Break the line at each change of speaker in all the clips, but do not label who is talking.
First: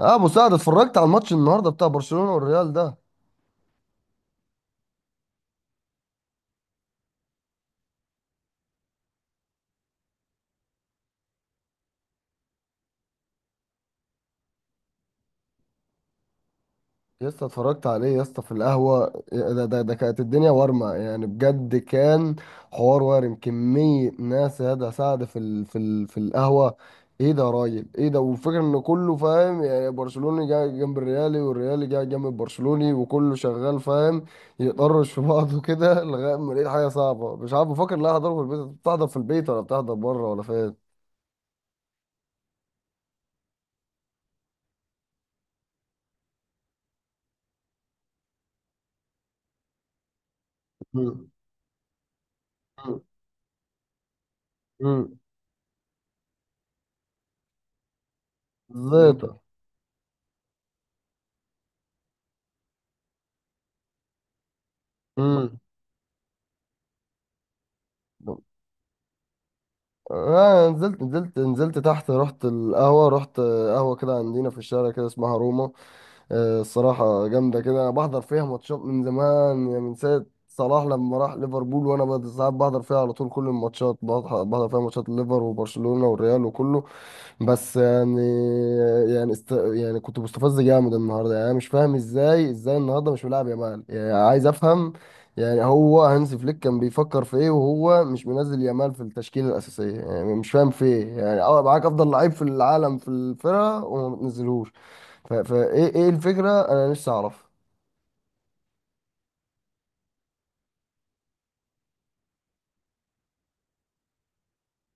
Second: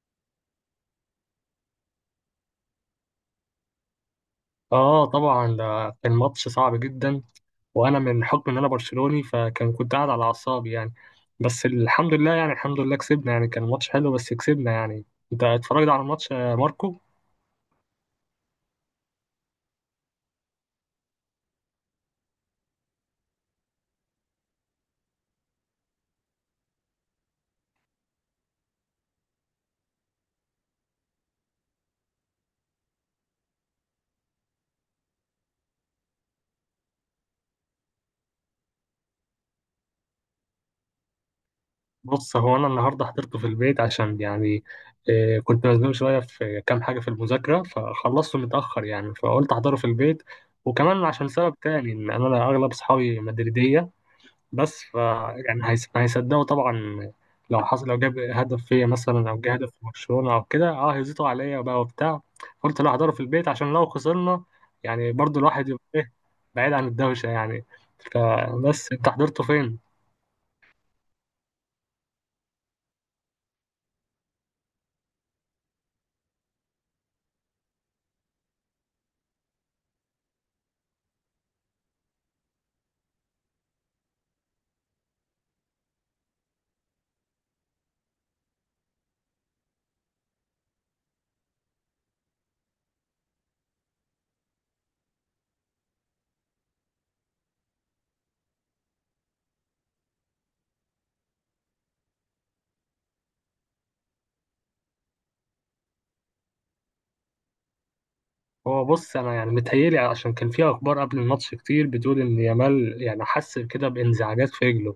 اه مساعد، اتفرجت على الماتش النهارده بتاع برشلونة والريال ده؟
اه، طبعا ده كان ماتش صعب جدا. وانا من حكم ان انا برشلوني، كنت قاعد على اعصابي يعني. بس الحمد لله، يعني الحمد لله كسبنا يعني. كان ماتش حلو بس كسبنا يعني. انت اتفرجت على الماتش يا ماركو؟
يا اسطى، اتفرجت عليه يا اسطى في القهوة، إيه، ده كانت الدنيا وارمة يعني، بجد كان حوار وارم، كمية ناس يا ده سعد في ال في ال في القهوة. ايه ده يا راجل، ايه ده، والفكرة ان كله فاهم يعني، برشلوني جاي جنب الريالي، والريالي جاي جنب البرشلوني، وكله شغال فاهم، يطرش في بعضه كده لغاية ما لقيت حاجة صعبة، مش عارف بفكر، لا هحضره في البيت، بتحضر في البيت ولا بتحضر بره ولا فين.
بص، هو انا النهارده حضرته في البيت عشان يعني كنت مزنوق شويه في كام حاجه في المذاكره، فخلصته متاخر يعني، فقلت احضره في البيت. وكمان
مم.
عشان سبب تاني، ان انا اغلب
امم.
اصحابي مدريديه. بس ف،
مم.
يعني هيصدقوا طبعا. لو حصل، لو جاب هدف فيا مثلا، او
بالظبط.
جاب هدف في برشلونه او كده، هيزيطوا عليا بقى وبتاع. قلت لا، هحضره في البيت عشان لو خسرنا يعني، برضو
امم.
الواحد يبقى ايه، بعيد عن الدوشه يعني. فبس انت حضرته فين؟
آه، نزلت تحت، رحت القهوة، رحت قهوة كده عندنا في الشارع كده اسمها روما. آه الصراحة جامدة كده، أنا بحضر فيها ماتشات من زمان يعني، من ساعة صلاح لما راح ليفربول، وأنا بقى ساعات بحضر فيها على طول كل الماتشات، بحضر فيها ماتشات الليفر وبرشلونة والريال وكله. بس يعني، يعني كنت مستفز جامد النهارده يعني، انا مش فاهم ازاي، ازاي النهارده مش ملاعب يامال يعني، عايز افهم. يعني هو هانز فليك كان بيفكر في ايه وهو مش منزل يامال في التشكيله الاساسيه؟ يعني مش فاهم في ايه يعني، اه معاك افضل لعيب في العالم في الفرقه وما بتنزلهوش. ف... فايه ايه إيه الفكره، انا نفسي اعرف.
هو بص انا يعني متهيألي، عشان كان في اخبار قبل الماتش كتير بتقول ان يامال يعني حس كده بانزعاجات في رجله،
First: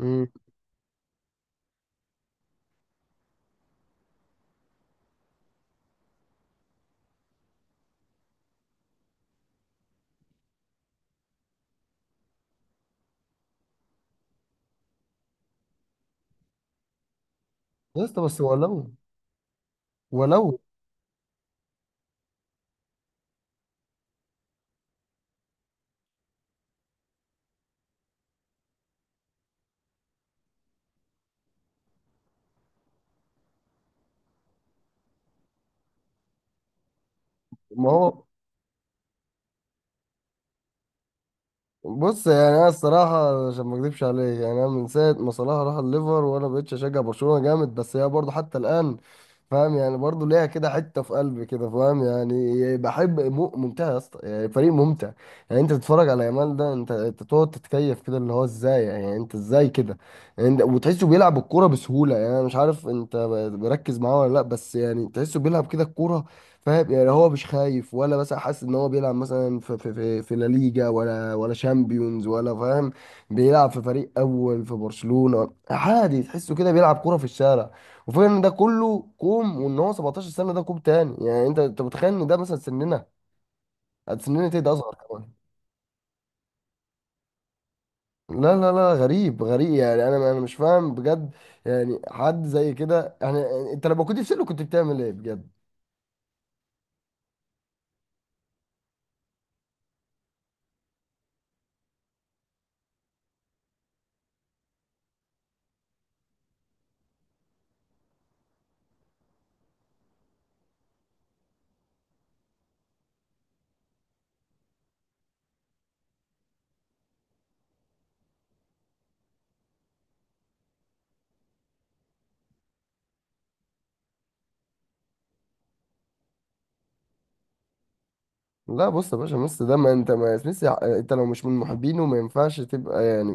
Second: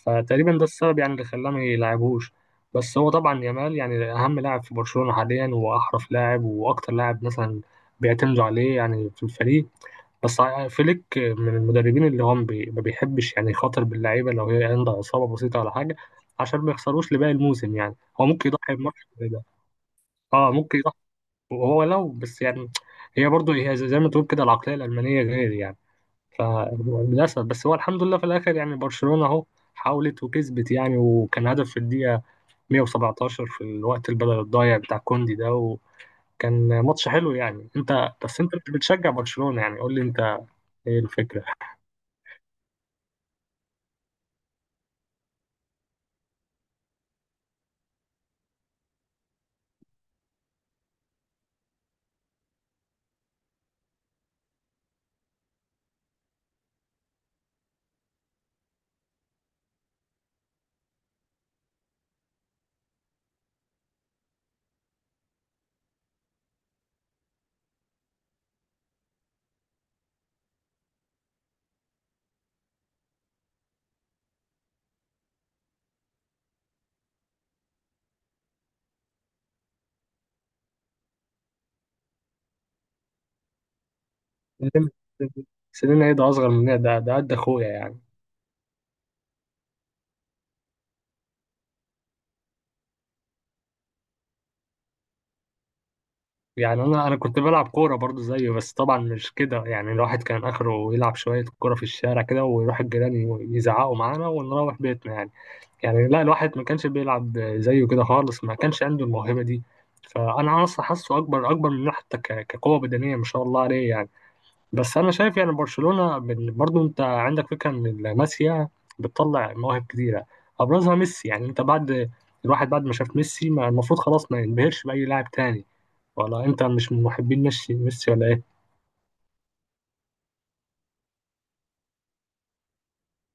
امم.
ده السبب يعني اللي خلاه ما يلعبوش. بس هو طبعا يامال يعني اهم لاعب في برشلونة حاليا، واحرف لاعب، واكتر لاعب مثلا بيعتمدوا عليه يعني في الفريق. بس فليك من المدربين اللي هم ما بيحبش يعني يخاطر باللعيبه لو هي عندها اصابه بسيطه ولا حاجه، عشان ما يخسروش لباقي الموسم يعني.
يا اسطى،
هو
بس
ممكن يضحي
ولو
بماتش زي ده، اه
ولو
ممكن يضحي. هو لو بس يعني، هي برضه هي زي ما تقول كده، العقليه الالمانيه غير يعني. فللأسف بس، هو الحمد لله في الآخر يعني برشلونة أهو حاولت وكسبت يعني، وكان هدف في الدقيقة 117 في الوقت البدل الضايع بتاع كوندي ده. وكان ماتش حلو يعني.
ما
أنت
هو،
بس، أنت مش بتشجع برشلونة يعني، قول لي أنت إيه الفكرة؟
بص يعني انا الصراحه عشان ما اكذبش عليك يعني، انا من ساعه ما صلاح راح الليفر، وانا بقيتش اشجع برشلونه جامد، بس هي برضه حتى الان فاهم يعني، برضه ليها كده حته في قلبي كده فاهم يعني، بحب ممتع يا اسطى يعني، فريق ممتع يعني. انت تتفرج على يامال ده، انت تقعد تتكيف كده اللي هو ازاي يعني، انت ازاي كده يعني، وتحسه بيلعب الكوره بسهوله يعني، انا مش عارف انت بركز معاه ولا لا، بس يعني تحسه بيلعب كده الكوره فاهم يعني، هو مش خايف ولا مثلا حاسس ان هو بيلعب مثلا في لا ليجا، ولا، ولا شامبيونز ولا فاهم، بيلعب في فريق اول في برشلونة عادي، تحسه كده بيلعب كرة في الشارع. وفكرة ان ده كله كوم وان هو 17 سنة ده كوم تاني، يعني انت متخيل ان ده مثلا سننا، قد سننا تيجي اصغر كمان.
سنين ايه ده، اصغر مني، ده قد اخويا يعني.
لا لا لا، غريب غريب يعني، انا مش فاهم بجد يعني، حد زي كده يعني. انت لما كنت في سنه كنت بتعمل ايه بجد؟
يعني انا كنت بلعب كوره برضو زيه، بس طبعا مش كده يعني. الواحد كان اخره يلعب شويه كوره في الشارع كده، ويروح الجيران يزعقوا معانا ونروح بيتنا يعني. يعني لا، الواحد ما كانش بيلعب زيه كده خالص، ما كانش عنده الموهبة دي. فأنا أصلا حاسه أكبر، أكبر منه حتى كقوة بدنية، ما شاء الله عليه يعني. بس أنا شايف يعني برشلونة برضو أنت عندك فكرة إن لاماسيا بتطلع مواهب كتيرة، أبرزها ميسي. يعني أنت بعد، الواحد بعد ما شاف ميسي، ما المفروض خلاص ما ينبهرش بأي لاعب تاني. ولا أنت مش من محبين ميسي ولا إيه؟
لا بص يا باشا، ميسي ده، ما انت، ما ميسي انت لو مش من محبينه ما ينفعش تبقى يعني،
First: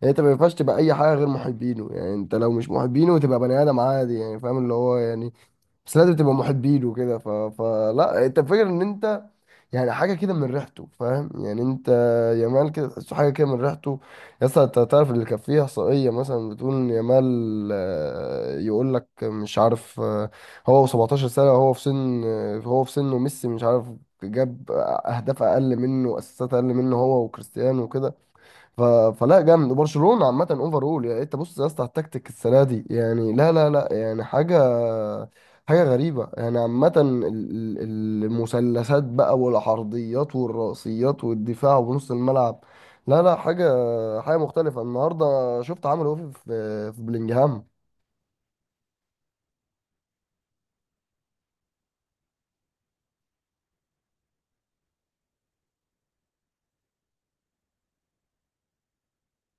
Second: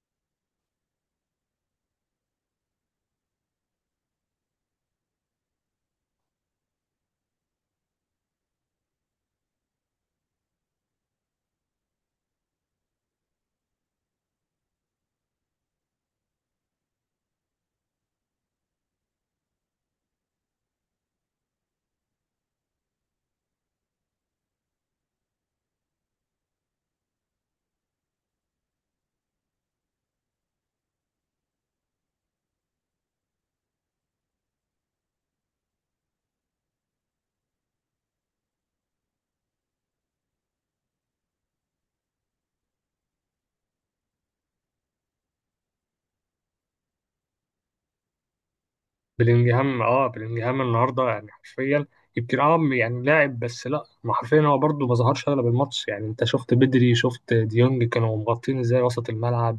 يعني انت ما ينفعش تبقى اي حاجه غير محبينه يعني، انت لو مش محبينه تبقى بني ادم عادي يعني فاهم اللي هو يعني، بس لازم تبقى محبينه كده. فلا انت فاكر ان انت يعني حاجه كده من ريحته فاهم يعني انت، يامال كده تحسه حاجه كده من ريحته. يا اسطى، انت تعرف اللي كان فيه احصائيه مثلا بتقول إن يامال، يقول لك مش عارف آه، هو و17 سنه، هو في سنه ميسي مش عارف، جاب اهداف اقل منه واسيستات اقل منه هو وكريستيانو وكده. ف... فلا جامد، وبرشلونه عامه اوفرول يعني، انت بص يا اسطى على التكتيك السنه دي، يعني لا لا لا يعني، حاجه غريبه يعني، عامه المثلثات بقى والعرضيات والرأسيات والدفاع ونص الملعب، لا لا، حاجه مختلفه النهارده، شفت عمل ايه في بلينجهام.
بلينجهام، بلينجهام النهارده يعني حرفيا، يمكن يعني لاعب، بس لا، ما حرفيا، هو برده ما ظهرش اغلب الماتش يعني. انت شفت بدري، شفت ديونج كانوا مغطين ازاي وسط الملعب.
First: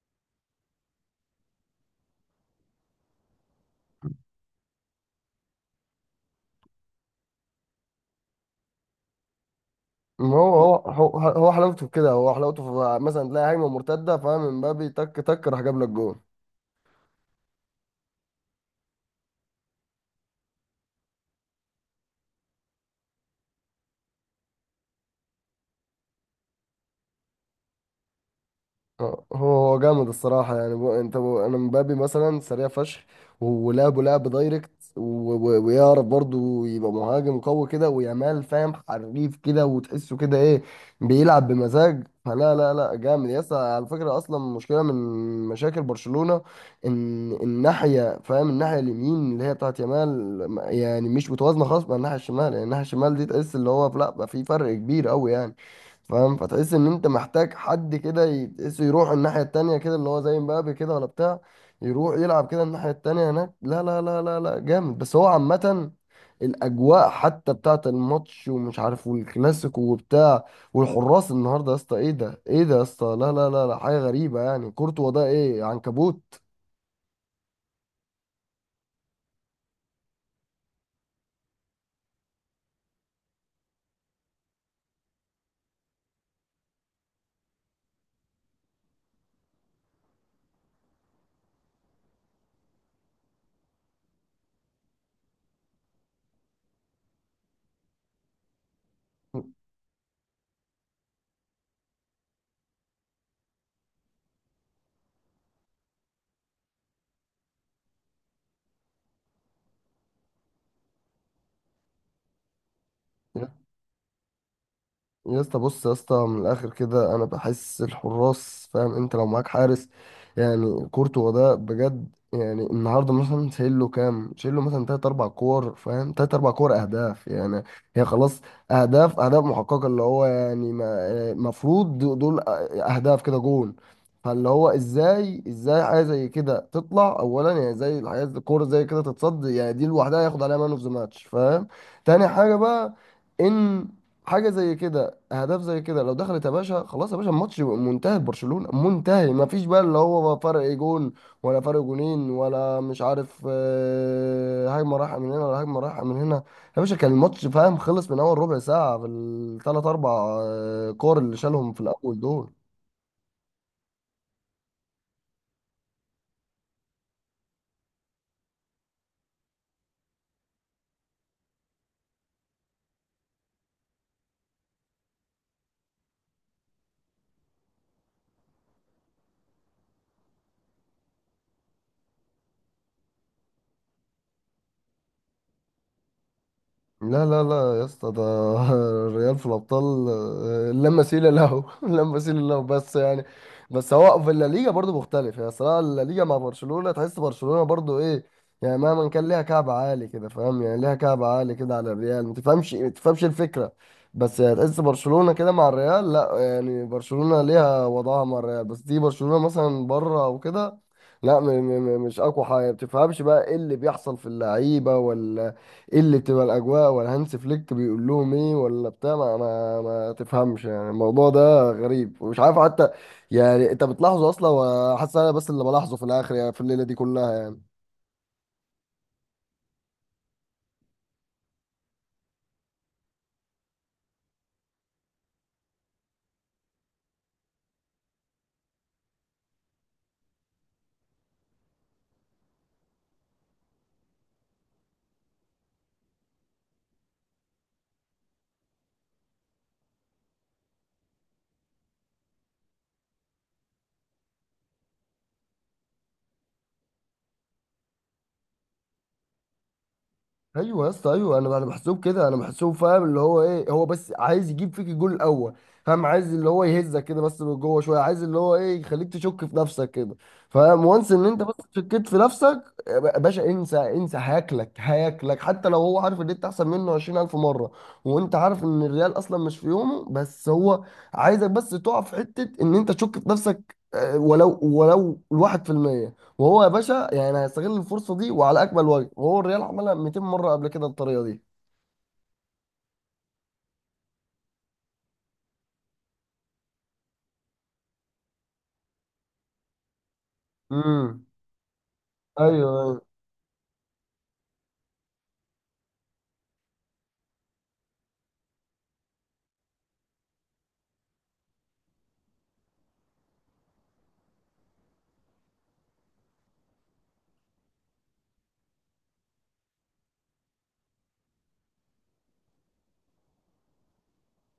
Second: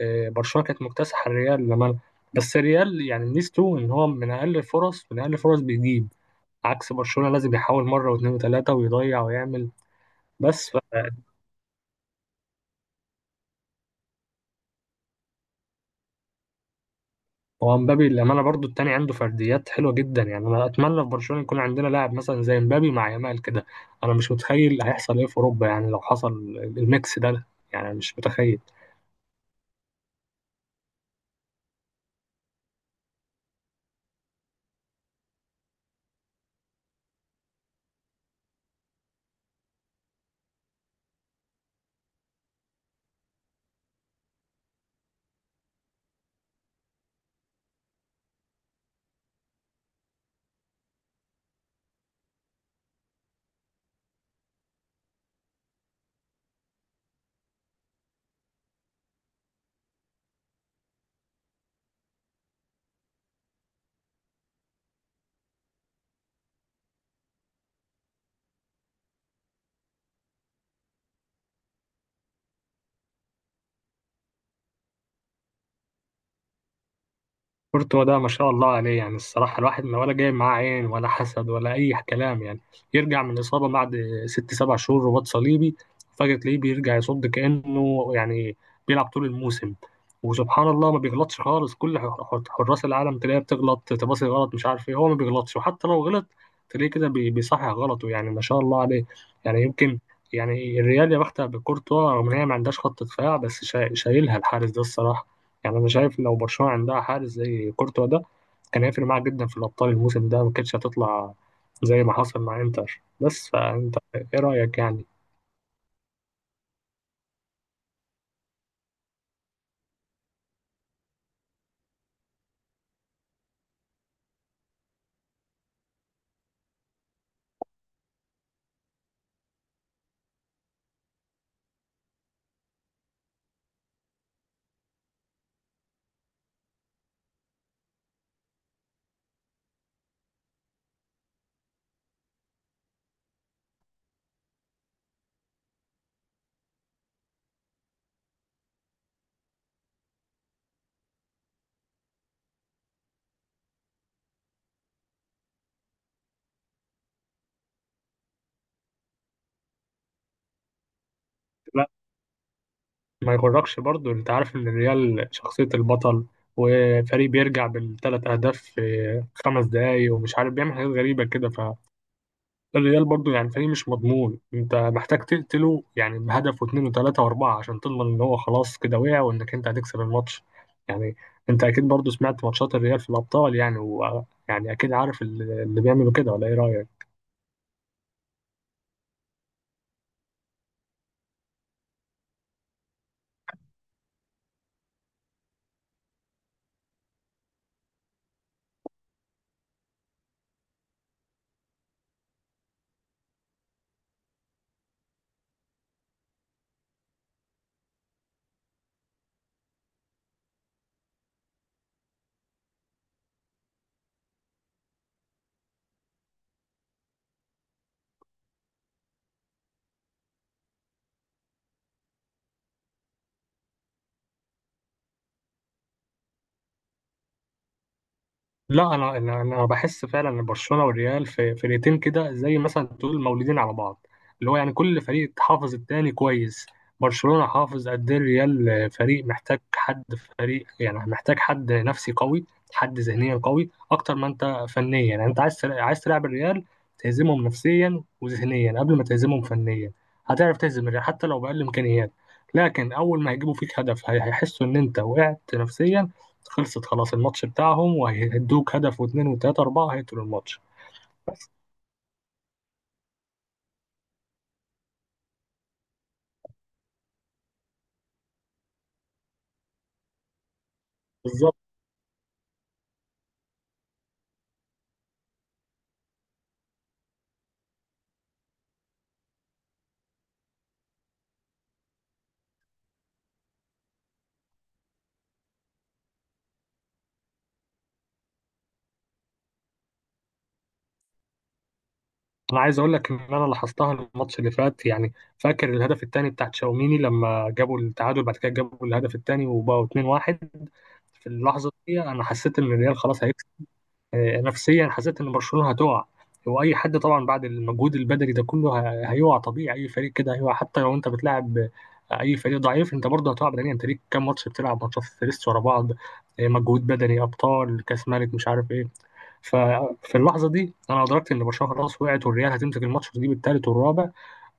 برشلونه كانت مكتسحه الريال لما، بس الريال يعني ميزته ان هو من اقل الفرص، من اقل الفرص بيجيب. عكس برشلونه، لازم يحاول مره واثنين وثلاثه ويضيع ويعمل.
هو
بس
هو هو هو حلاوته في كده، هو حلاوته في مثلا تلاقي هجمه مرتده فاهم، مبابي تك تك راح جاب لك جون.
هو مبابي للأمانة برضو التاني عنده فرديات حلوة جدا يعني. أنا أتمنى في برشلونة يكون عندنا لاعب مثلا زي مبابي مع يامال كده. أنا مش متخيل هيحصل إيه في أوروبا يعني لو حصل الميكس ده، يعني مش متخيل.
اه، هو جامد الصراحة يعني، بو انت بو انا، مبابي مثلا سريع فشخ، ولعبه لعب دايركت، ويعرف برضه يبقى مهاجم قوي كده، ويامال فاهم حريف كده، وتحسه كده ايه، بيلعب بمزاج. فلا لا لا جامد، يس على فكرة اصلا مشكلة من مشاكل برشلونة، ان الناحية فاهم الناحية اليمين اللي هي بتاعت يامال يعني، مش متوازنة خالص مع الناحية الشمال يعني، الناحية الشمال دي تحس اللي هو لا، بقى في فرق كبير قوي يعني فاهم، فتحس ان انت محتاج حد كده تحسه يروح الناحية التانية كده اللي هو زي مبابي كده ولا بتاع، يروح يلعب كده الناحية التانية هناك، لا لا لا لا لا جامد. بس هو عامة الأجواء حتى بتاعة الماتش ومش عارف، والكلاسيكو وبتاع، والحراس النهاردة يا اسطى ايه ده، ايه ده يا اسطى، لا لا لا لا حاجة غريبة يعني، كورتوا ده ايه عنكبوت؟
كورتوا ده ما شاء الله عليه يعني. الصراحة الواحد ما ولا جاي معاه عين ولا حسد ولا أي كلام يعني. يرجع من إصابة بعد 6 7 شهور، رباط صليبي، فجأة تلاقيه بيرجع يصد كأنه يعني بيلعب طول الموسم. وسبحان الله ما بيغلطش خالص. كل حراس العالم تلاقيه بتغلط، تباصي غلط، مش عارف إيه. هو ما بيغلطش، وحتى لو غلط تلاقيه كده بيصحح غلطه يعني. ما شاء الله عليه يعني. يمكن يعني الريال يا بختها بكورتوا، رغم إن هي ما عندهاش خط دفاع، بس شايلها الحارس ده الصراحة. يعني انا شايف لو برشلونه عندها حارس زي كورتوا ده، كان هيفرق معاها جدا في الابطال. الموسم ده ما كانتش هتطلع زي ما حصل مع انتر. بس فانت ايه رايك يعني؟
يا اسطى، بص يا اسطى، من الاخر كده انا بحس الحراس فاهم، انت لو معاك حارس يعني كورتوا ده بجد يعني، النهارده مثلا شايل له كام، شايل له مثلا تلات اربع كور فاهم، تلات اربع كور اهداف يعني، هي خلاص اهداف، اهداف محققه اللي هو يعني مفروض دول اهداف كده جون. فاللي هو ازاي، ازاي حاجه زي كده تطلع اولا يعني، زي الحاجات الكوره زي كده تتصد يعني، دي لوحدها ياخد عليها مان اوف ذا ماتش فاهم. تاني حاجه بقى، ان حاجه زي كده، اهداف زي كده لو دخلت يا باشا خلاص يا باشا، الماتش يبقى منتهي، برشلونة منتهي، ما فيش بقى اللي هو فرق جون ولا فرق جونين ولا مش عارف، هجمة رايحة من هنا ولا هجمة رايحة من هنا. يا باشا كان الماتش فاهم خلص من اول ربع ساعة في الثلاث اربع كور اللي شالهم في
لا،
الاول دول.
ما يغركش برضو، انت عارف ان الريال شخصيه البطل، وفريق بيرجع بالثلاث اهداف في 5 دقايق ومش عارف بيعمل حاجات غريبه كده. الريال برضو يعني فريق مش مضمون، انت محتاج تقتله يعني بهدف واثنين وثلاثة واربعة، عشان تضمن ان هو خلاص كده وقع، وانك انت هتكسب الماتش يعني. انت اكيد برضو سمعت ماتشات الريال في الابطال يعني، ويعني اكيد عارف اللي بيعملوا كده، ولا ايه رأيك؟
لا لا لا يا اسطى، ده الريال في الابطال لا مثيل له لا مثيل له، بس يعني، بس هو في الليجا برضو مختلف يعني، صراحه الليجا مع برشلونه، تحس برشلونه برضو ايه يعني، مهما كان ليها كعب عالي كده فاهم يعني، ليها كعب عالي كده على الريال، ما تفهمش ما تفهمش الفكره، بس يعني تحس برشلونه كده مع الريال، لا يعني برشلونه ليها وضعها مع الريال، بس دي برشلونه مثلا بره او كده، لا مش اقوى حاجه، ما بتفهمش بقى ايه اللي بيحصل في اللعيبه ولا، ايه اللي تبقى الاجواء ولا هانس فليك بيقول لهم ايه ولا بتاع، ما تفهمش يعني الموضوع ده غريب ومش عارف حتى يعني، انت بتلاحظه اصلا وحاسس، انا بس اللي بلاحظه في الاخر يعني، في الليله دي كلها يعني.
لا، انا انا أنا بحس فعلا ان برشلونه والريال في فرقتين كده، زي مثلا تقول مولودين على بعض. اللي هو يعني كل فريق حافظ التاني كويس، برشلونه حافظ قد ايه. الريال فريق محتاج حد، فريق يعني محتاج حد نفسي قوي، حد ذهنيا قوي اكتر ما انت فنيا. يعني انت عايز عايز تلعب الريال، تهزمهم نفسيا وذهنيا قبل ما تهزمهم فنيا. هتعرف تهزم الريال حتى لو باقل امكانيات، لكن اول ما هيجيبوا فيك هدف هيحسوا ان انت وقعت نفسيا، خلصت خلاص الماتش بتاعهم، وهيدوك هدف واثنين وثلاثة أربعة، هيقتلوا الماتش.
ايوه يا اسطى ايوه،
بس
انا بحسوب كده، انا بحسوب فاهم، اللي هو ايه، هو بس عايز يجيب فيك الجول الاول فاهم، عايز اللي هو يهزك كده بس من جوه شويه، عايز اللي هو ايه يخليك تشك في نفسك كده فاهم، وانس ان انت بس
بالظبط،
شكيت في نفسك يا باشا، انسى انسى، هياكلك هياكلك، حتى لو هو عارف ان انت احسن منه 20,000 مره. وانت عارف ان الريال اصلا مش في يومه، بس هو عايزك بس تقع في حته ان انت تشك في نفسك، ولو الواحد في المية، وهو يا باشا يعني هيستغل الفرصه دي وعلى اكمل وجه، وهو الريال عملها 200 مره قبل كده الطريقه دي.
أنا عايز أقول لك إن أنا لاحظتها الماتش اللي فات. يعني فاكر الهدف الثاني بتاع تشاوميني، لما جابوا التعادل بعد كده جابوا الهدف الثاني وبقوا 2-1،
امم.
في اللحظة دي أنا حسيت إن
ايوه
الريال
ايوه
خلاص، نفسيا حسيت ان برشلونه هتقع. واي حد طبعا بعد المجهود البدني ده كله هيقع، طبيعي اي فريق كده هيقع، حتى لو انت بتلعب اي فريق ضعيف، انت برضه هتقع بدنيا. انت ليك كام ماتش بتلعب ماتشات فيرست ورا بعض، مجهود بدني، ابطال، كاس ملك، مش عارف ايه. ففي اللحظه دي انا ادركت ان برشلونه خلاص وقعت، والريال هتمسك الماتش دي بالثالث والرابع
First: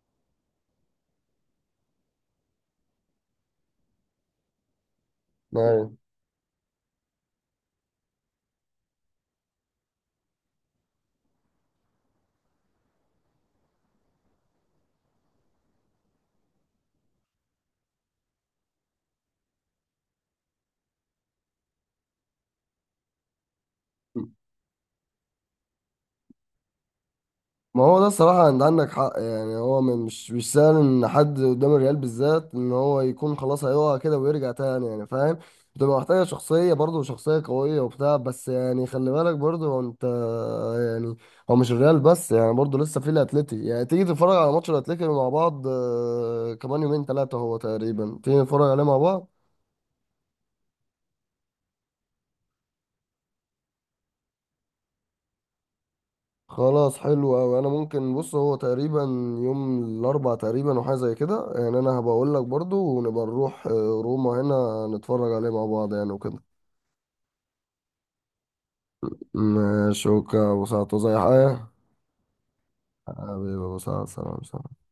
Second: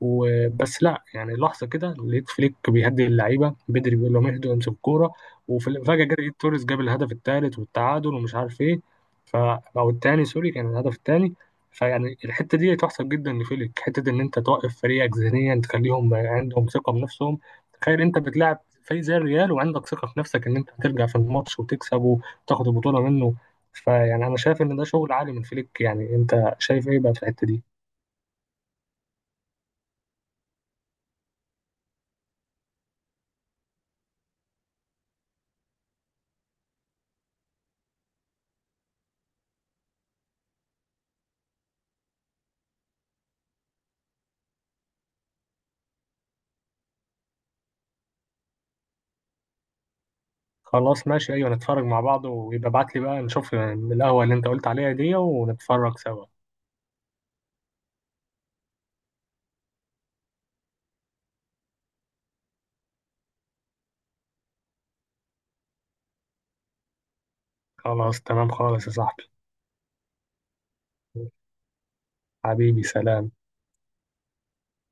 وبس. لا، يعني لحظه كده لقيت فليك بيهدي اللعيبه بدري، بيقول لهم اهدوا امسكوا الكوره،
ايوه.
وفجاه جت لقيت توريس جاب الهدف الثالث والتعادل ومش عارف ايه. ف، او الثاني سوري، كان الهدف الثاني. فيعني الحته دي تحسب جدا لفليك، حته ان انت توقف فريقك ذهنيا، تخليهم عندهم ثقه بنفسهم. تخيل انت بتلعب فريق زي الريال وعندك ثقه في نفسك ان انت هترجع في الماتش وتكسب وتاخد البطوله منه. فيعني انا شايف ان ده شغل عالي من فليك. يعني انت شايف ايه بقى في الحته دي؟
ما هو ده الصراحه انت عندك حق يعني، هو مش سهل ان حد قدام الريال بالذات ان هو يكون خلاص هيقع كده ويرجع تاني يعني فاهم، بتبقى محتاجه شخصيه برضه، شخصيه قويه وبتاع، بس يعني خلي بالك برضه هو انت يعني، هو مش الريال بس يعني، برضه لسه في الاتليتي يعني، تيجي تتفرج على ماتش الاتليتي مع بعض، كمان يومين ثلاثه هو تقريبا، تيجي نتفرج عليه مع بعض.
خلاص ماشي، ايوه نتفرج مع بعض، ويبقى ابعت لي بقى نشوف القهوه اللي انت قلت عليها دي ونتفرج سوا.
خلاص حلو أوي، أنا ممكن بص هو تقريبا يوم الأربع تقريبا وحاجة زي كده يعني، أنا هبقول لك برضو ونبقى نروح روما هنا، نتفرج عليه مع بعض يعني وكده.
خلاص تمام خالص يا صاحبي.
ماشي أوكي يا أبو سعد زي حاجة.
حبيبي، سلام.
حبيبي يا أبو سعد، سلام سلام.